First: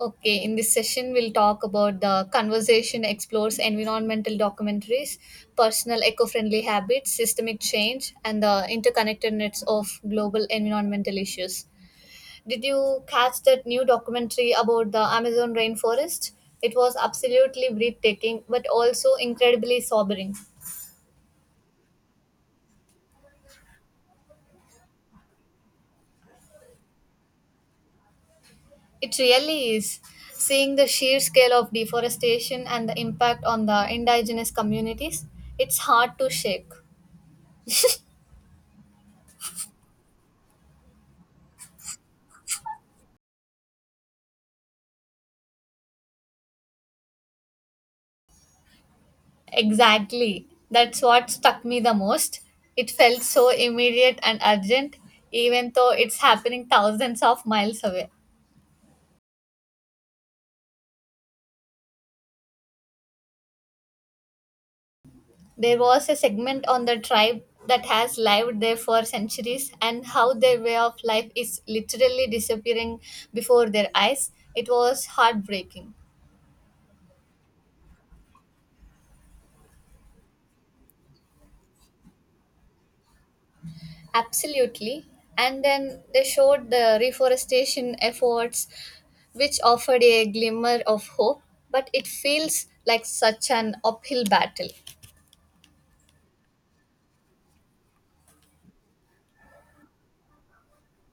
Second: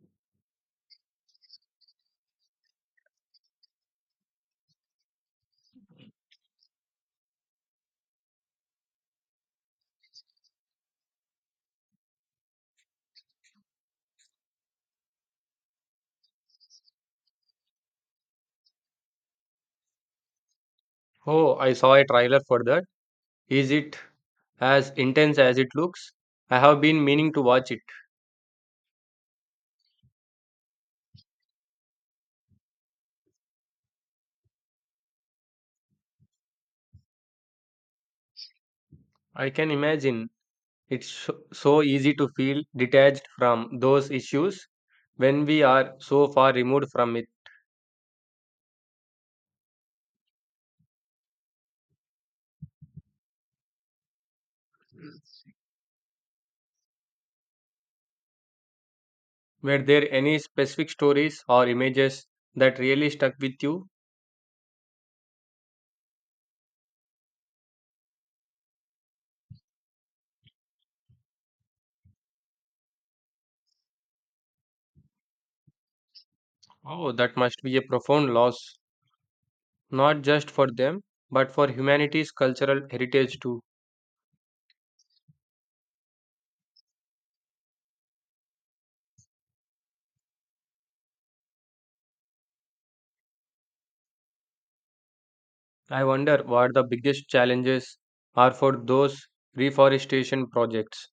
Okay, in this session, we'll talk about the conversation explores environmental documentaries, personal eco friendly habits, systemic change, and the interconnectedness of global environmental issues. Did you catch that new documentary about the Amazon rainforest? It was absolutely breathtaking, but also incredibly sobering. Oh, I saw a trailer for that. Is it as intense as it looks? I have been meaning to watch it. It really is. Seeing the sheer scale of deforestation and the impact on the indigenous communities, it's hard to shake. I can imagine it's so easy to feel detached from those issues when we are so far removed from it. Exactly. That's what stuck me the most. It felt so immediate and urgent, even though it's happening thousands of miles away. Were there any specific stories or images that really stuck with you? There was a segment on the tribe that has lived there for centuries and how their way of life is literally disappearing before their eyes. It was heartbreaking. Oh, that must be a profound loss, not just for them, but for humanity's cultural heritage too. Absolutely. And then they showed the reforestation efforts, which offered a glimmer of hope, but it feels like such an uphill battle. I wonder what the biggest challenges are for those reforestation projects.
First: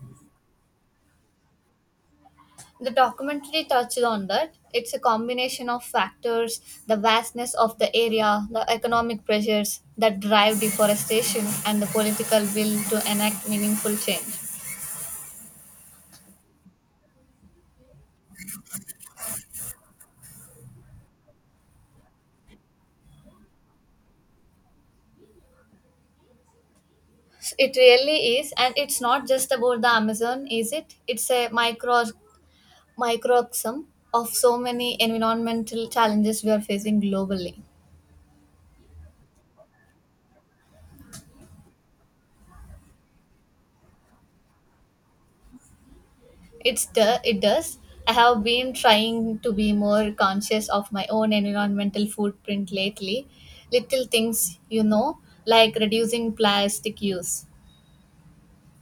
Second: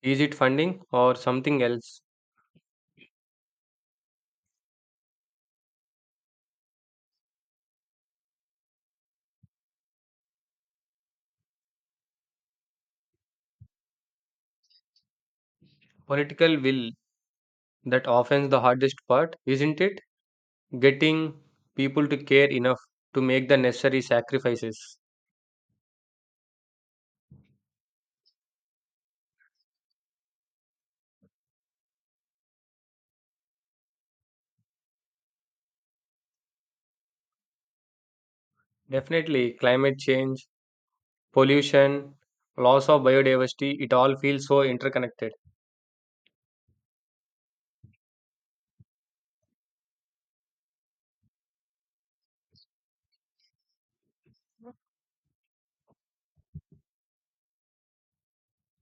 Is it funding or something else? The documentary touched on that. It's a combination of factors the vastness of the area, the economic pressures that drive deforestation, and the political will to enact meaningful change. Political will, that often the hardest part, isn't it? Getting people to care enough to make the necessary sacrifices. It really is, and it's not just about the Amazon, is it? It's a microcosm of so many environmental challenges we are facing globally. Definitely, climate change, pollution, loss of biodiversity, it all feels so interconnected. It does. I have been trying to be more conscious of my own environmental footprint lately. Little things, like reducing plastic use.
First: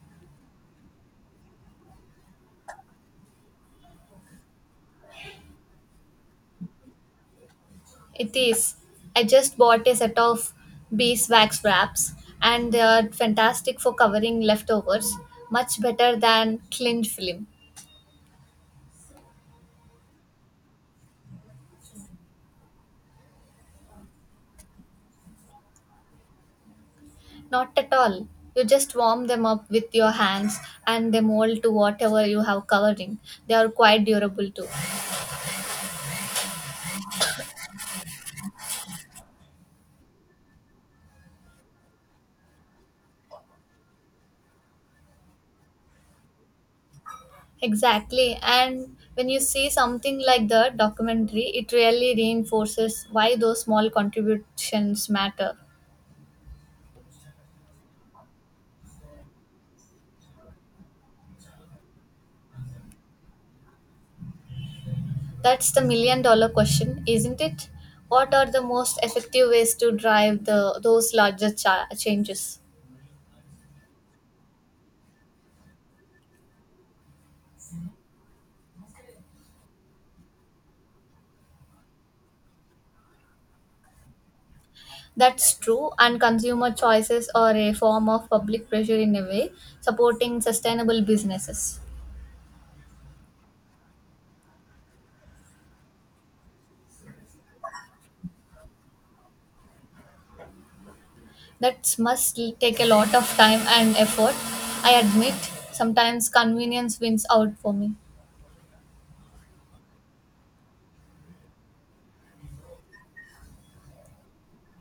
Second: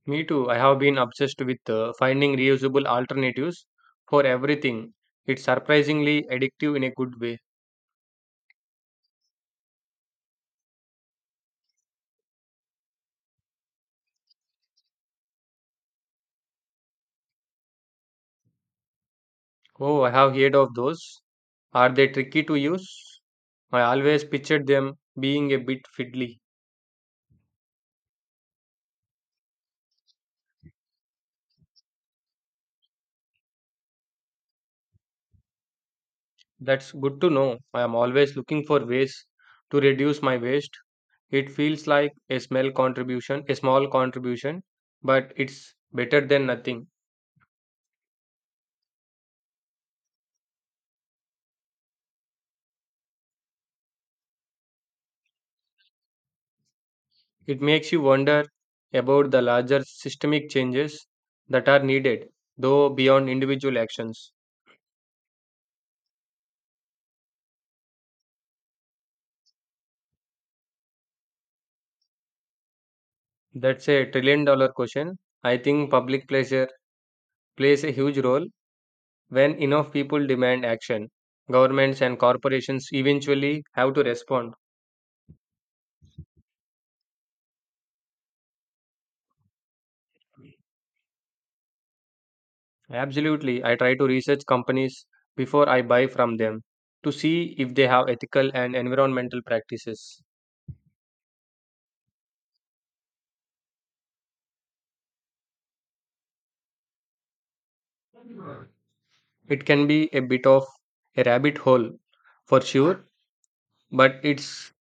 Me too, I have been obsessed with finding reusable alternatives for everything. It's surprisingly addictive in a good way. It is. I just bought a set of beeswax wraps and they are fantastic for covering leftovers, much better than cling film. Oh, I have heard of those. Are they tricky to use? I always pictured them being a bit fiddly. Not at all. You just warm them up with your hands and they mold to whatever you have covering. They are quite durable too. That's good to know. I am always looking for ways to reduce my waste. It feels like a small contribution, but it's better than nothing. Exactly. And when you see something like the documentary, it really reinforces why those small contributions matter. It makes you wonder about the larger systemic changes that are needed, though beyond individual actions. That's the million dollar question, isn't it? What are the most effective ways to drive the those larger cha- changes? That's a trillion dollar question. I think public pleasure plays a huge role. When enough people demand action, governments and corporations eventually have to respond. That's true, and consumer choices are a form of public pressure in a way, supporting sustainable businesses. Absolutely, I try to research companies before I buy from them to see if they have ethical and environmental practices. That must take a lot of time and effort. I admit, sometimes convenience wins out for me. It can be a bit of a rabbit hole for sure, but it's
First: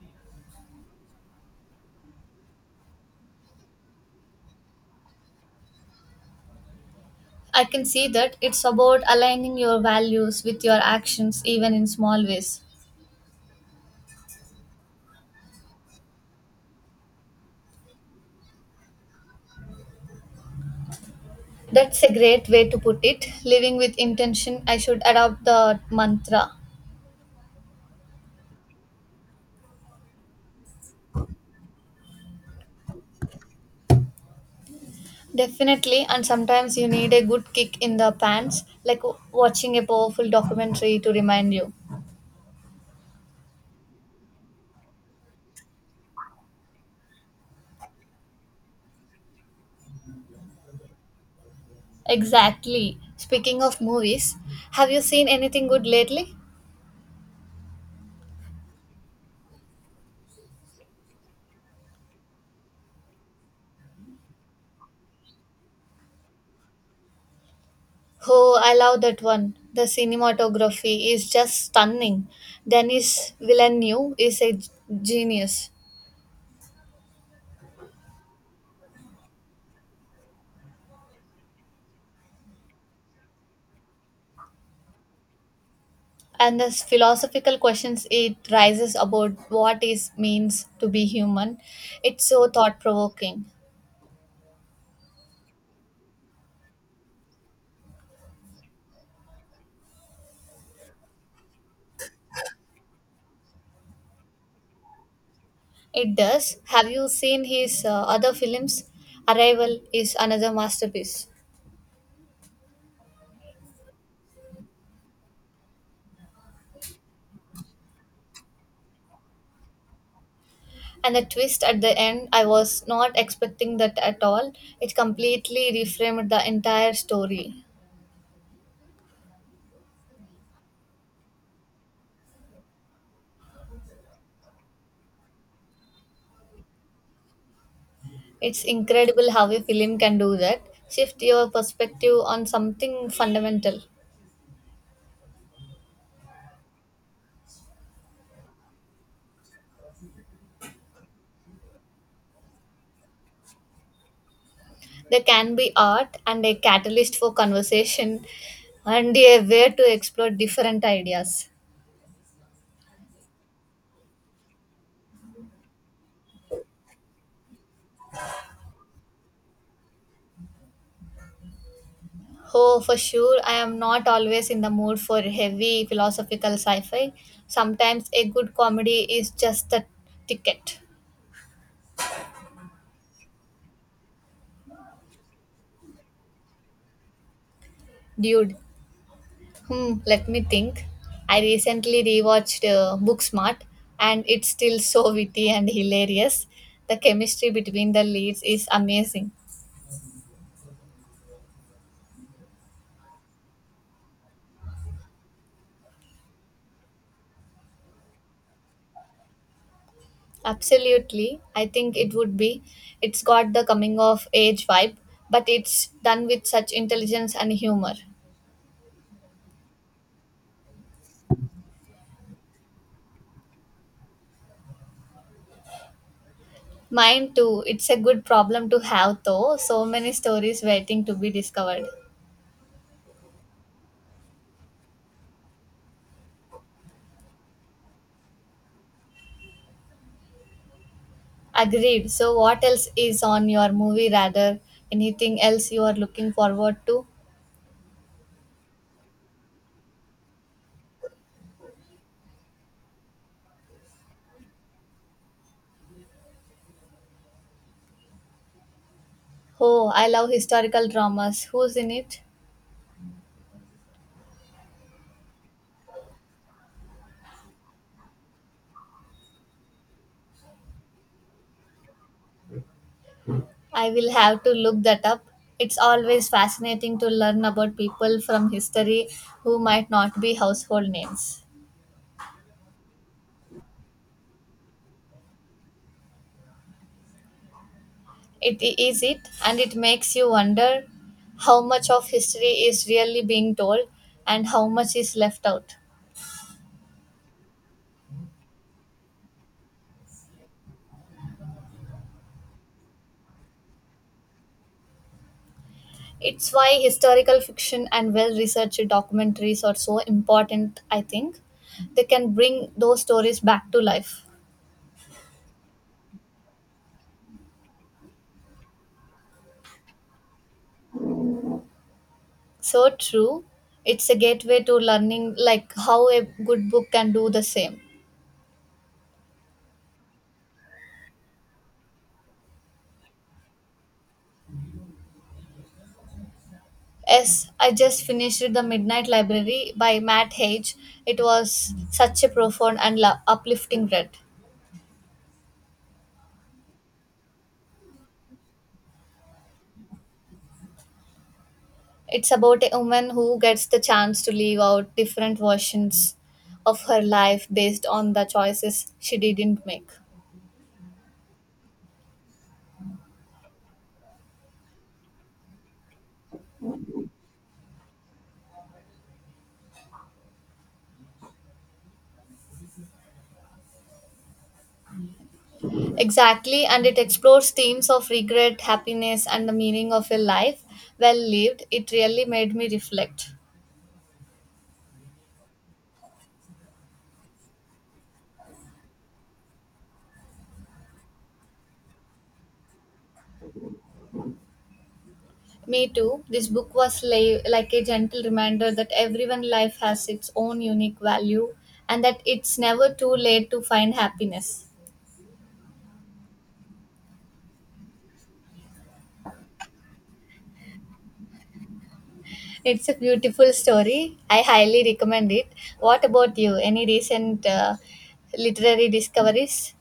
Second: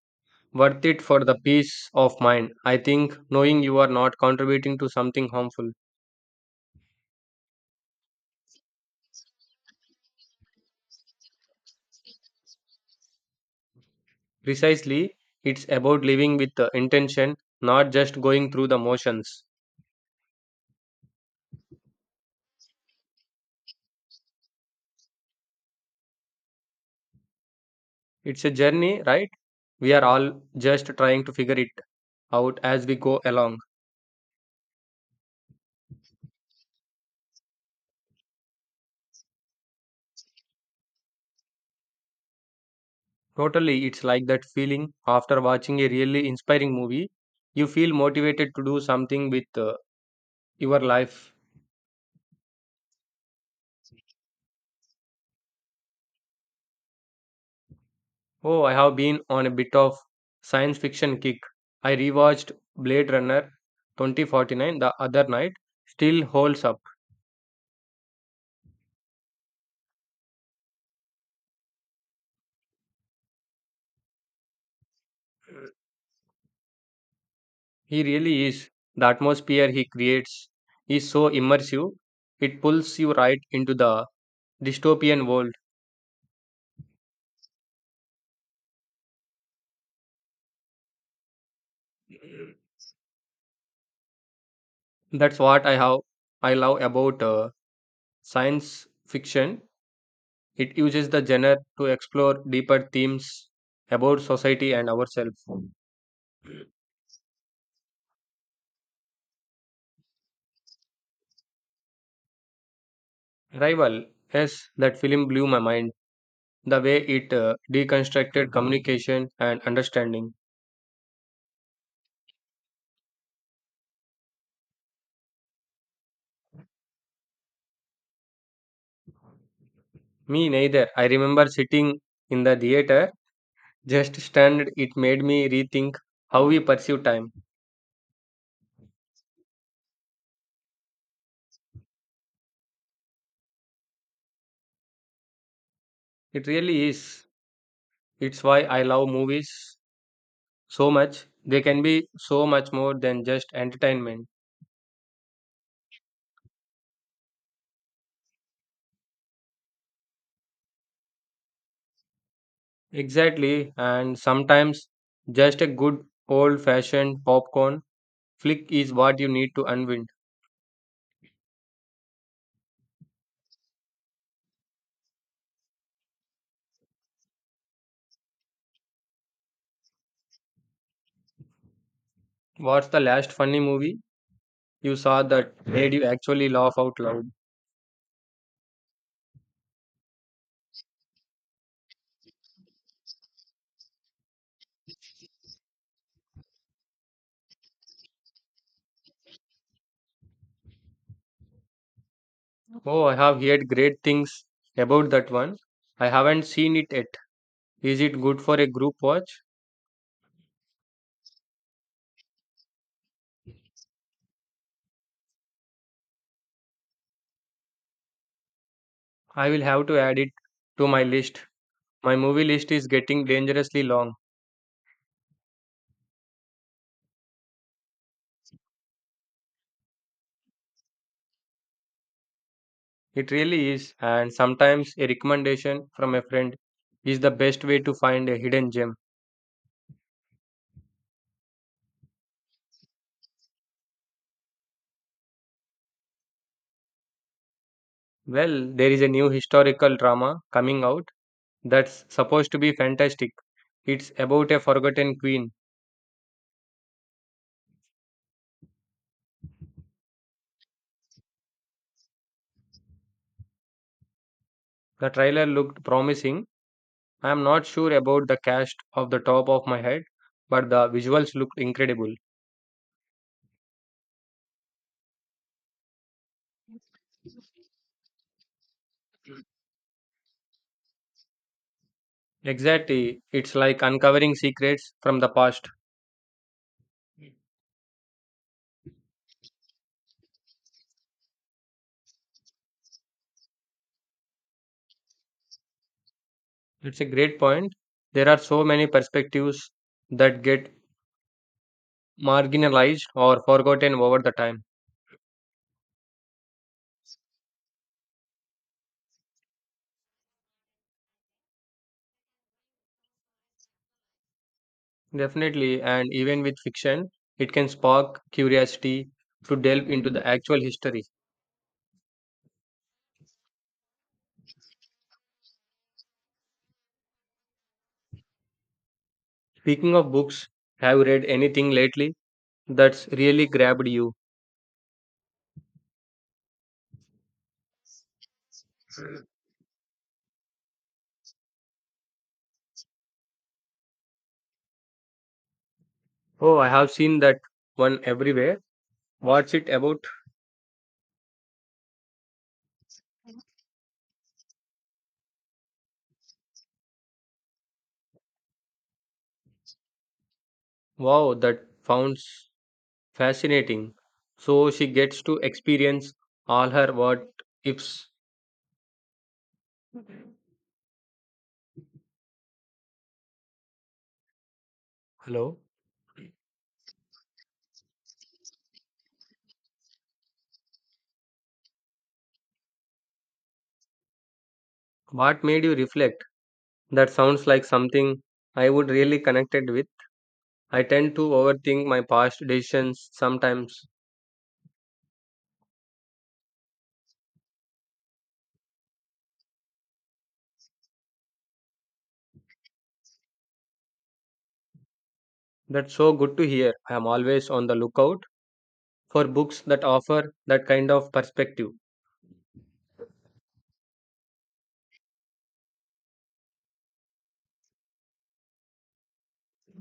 worth it for the peace of mind. I think knowing you are not contributing to something harmful. I can see that it's about aligning your values with your actions, even in small ways. Precisely, it's about living with the intention, not just going through the motions. That's a great way to put it. Living with intention, I should adopt the mantra. It's a journey, right? We are all just trying to figure it out as we go along. Definitely, and sometimes you need a good kick in the pants, like watching a powerful documentary to remind you. Totally, it's like that feeling after watching a really inspiring movie. You feel motivated to do something with your life. Exactly. Speaking of movies, have you seen anything good lately? Oh, I have been on a bit of science fiction kick. I rewatched Blade Runner 2049 the other night. Still holds up. Oh, I love that one. The cinematography is just stunning. Denis Villeneuve is a genius. He really is. The atmosphere he creates is so immersive. It pulls you right into the dystopian world. And the philosophical questions it raises about what is means to be human, it's so thought provoking. That's what I love about science fiction. It uses the genre to explore deeper themes about society and ourselves. It does. Have you seen his other films? Arrival is another masterpiece. Rival, yes, that film blew my mind. The way it deconstructed communication and understanding. And the twist at the end, I was not expecting that at all. It completely reframed the entire story. Me neither. I remember sitting in the theater, just stunned. It made me rethink how we perceive time. It's incredible how a film can do that. Shift your perspective on something fundamental. It really is. It's why I love movies so much. They can be so much more than just entertainment. There can be art and a catalyst for conversation and a way to explore different ideas. Exactly, and sometimes just a good old fashioned popcorn flick is what you need to unwind. Oh, for sure. I am not always in the mood for heavy philosophical sci fi. Sometimes a good comedy is just the ticket. What's the last funny movie you saw that made you actually laugh out loud? Dude, let me think. I recently rewatched Booksmart and it's still so witty and hilarious. The chemistry between the leads is amazing. Oh, I have heard great things about that one. I haven't seen it yet. Is it good for a group watch? Absolutely. I think it would be. It's got the coming of age vibe, but it's done with such intelligence and humor. I will have to add it to my list. My movie list is getting dangerously long. Mine too. It's a good problem to have though. So many stories waiting to be discovered. It really is, and sometimes a recommendation from a friend is the best way to find a hidden gem. Agreed. So what else is on your movie rather? Anything else you are looking forward to? Well, there is a new historical drama coming out that's supposed to be fantastic. It's about a forgotten queen. Oh, I love historical dramas. Who's in it? The trailer looked promising. I am not sure about the cast off the top of my head, but the visuals looked incredible. I will have to look that up. It's always fascinating to learn about people from history who might not be household names. Exactly. It's like uncovering secrets from the past. It is it and it makes you wonder how much of history is really being told and how much is left out. It's a great point. There are so many perspectives that get marginalized or forgotten over the time. It's why historical fiction and well researched documentaries are so important, I think. They can bring those stories back to life. Definitely, and even with fiction, it can spark curiosity to delve into the actual history. So true. It's a gateway to learning, like how a good book can do the same. Speaking of books, have you read anything lately that's really grabbed you? Yes, I just finished The Midnight Library by Matt Hage. It was such a profound and uplifting read. Oh, I have seen that one everywhere. What's it about? It's about a woman who gets the chance to live out different versions of her life based on the choices she didn't make. Wow, that sounds fascinating. So she gets to experience all her what ifs. Hello? Exactly, and it explores themes of regret, happiness, and the meaning of a life well lived. It really made me reflect. What made you reflect? That sounds like something I would really connected with. I tend to overthink my past decisions sometimes. Me too. This book was like a gentle reminder that everyone life has its own unique value and that it's never too late to find happiness. That's so good to hear. I am always on the lookout for books that offer that kind of perspective. It's a beautiful story. I highly recommend it. What about you? Any recent literary discoveries?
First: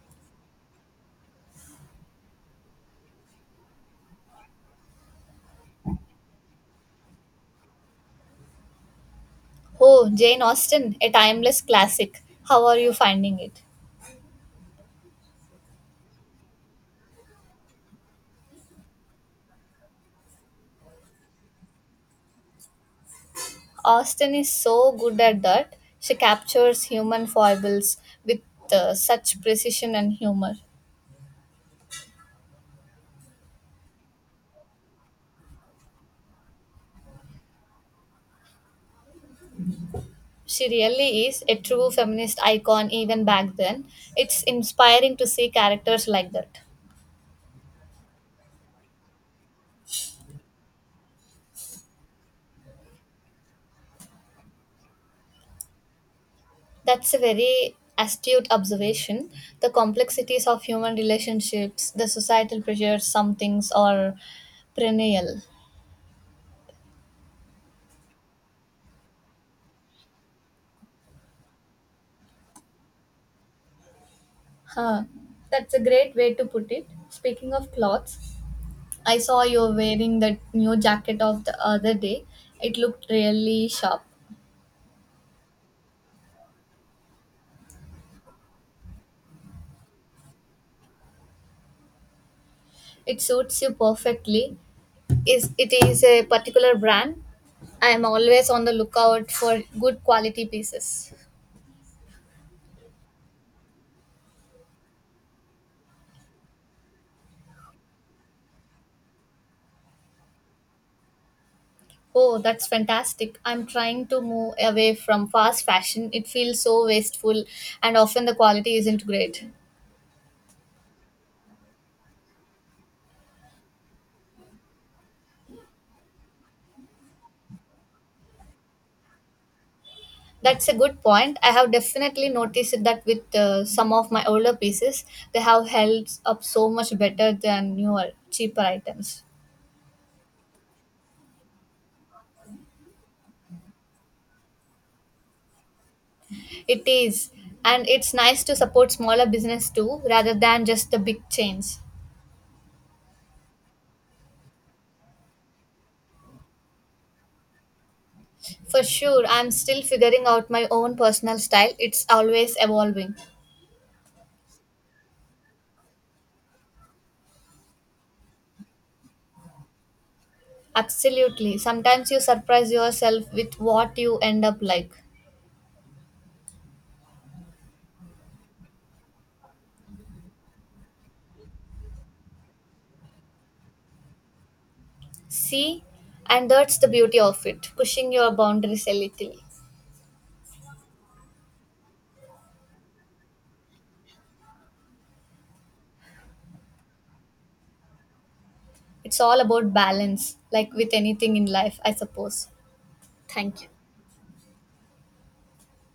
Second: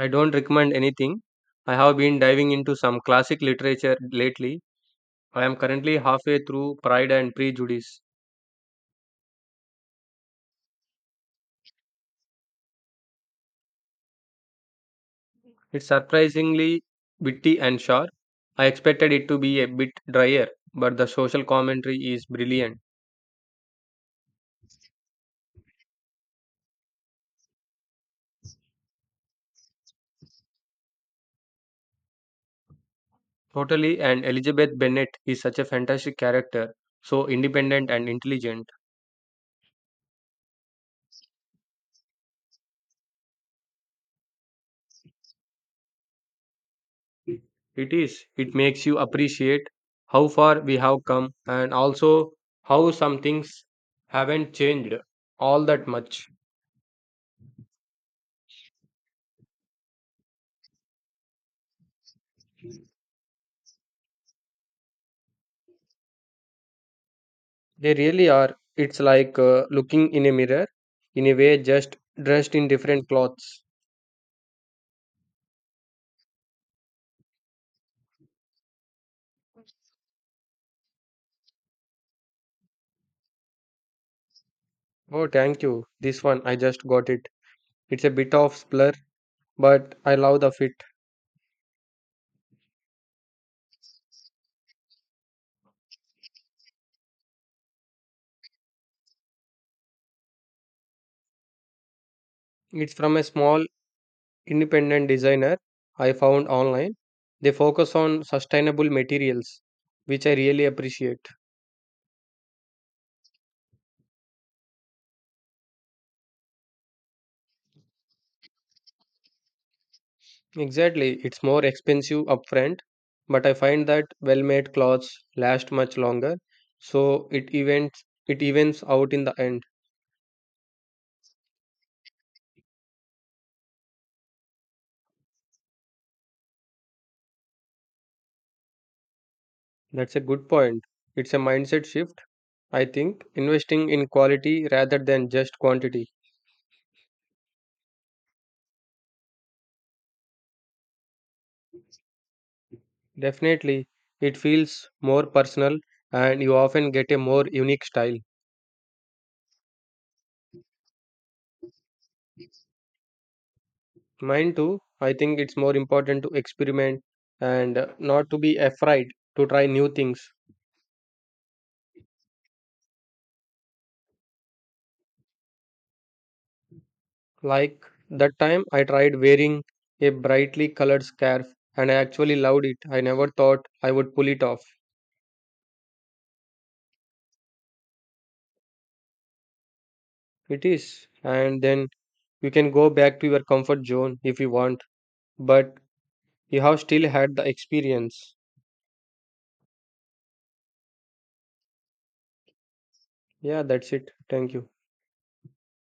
I don't recommend anything. I have been diving into some classic literature lately. I am currently halfway through Pride and Prejudice. Oh, Jane Austen, a timeless classic. How are you finding it? It's surprisingly witty and sharp. I expected it to be a bit drier, but the social commentary is brilliant. Austen is so good at that. She captures human foibles with such precision and humor. Totally, and Elizabeth Bennet is such a fantastic character, so independent and intelligent. She really is a true feminist icon even back then. It's inspiring to see characters like that. It is. It makes you appreciate how far we have come and also how some things haven't changed all that much. That's a very astute observation. The complexities of human relationships, the societal pressures, some things are perennial. They really are. It's like looking in a mirror, in a way, just dressed in different clothes. Huh. That's a great way to put it. Speaking of plots, I saw you wearing that new jacket of the other day. It looked really sharp. Oh, thank you. This one, I just got it. It's a bit of splur, but I love the fit. It suits you perfectly. Is it is a particular brand? I am always on the lookout for good quality pieces. It's from a small independent designer I found online. They focus on sustainable materials, which I really appreciate. Oh, that's fantastic. I'm trying to move away from fast fashion. It feels so wasteful and often the quality isn't great. Exactly, it's more expensive upfront, but I find that well-made clothes last much longer, so it evens out in the end. That's a good point. I have definitely noticed that with some of my older pieces, they have held up so much better than newer, cheaper items. That's a good point. It's a mindset shift, I think, investing in quality rather than just quantity. It is, and it's nice to support smaller business too, rather than just the big chains. Definitely, it feels more personal and you often get a more unique style. For sure, I'm still figuring out my own personal style. It's always evolving. Mine too, I think it's more important to experiment and not to be afraid to try new things. Absolutely. Sometimes you surprise yourself with what you end up like. Like that time I tried wearing a brightly colored scarf and I actually loved it. I never thought I would pull it off. See, and that's the beauty of it, pushing your boundaries a little. It is. And then you can go back to your comfort zone if you want, but you have still had the experience. It's all about balance, like with anything in life, I suppose. Thank Yeah, you. that's it. Thank you.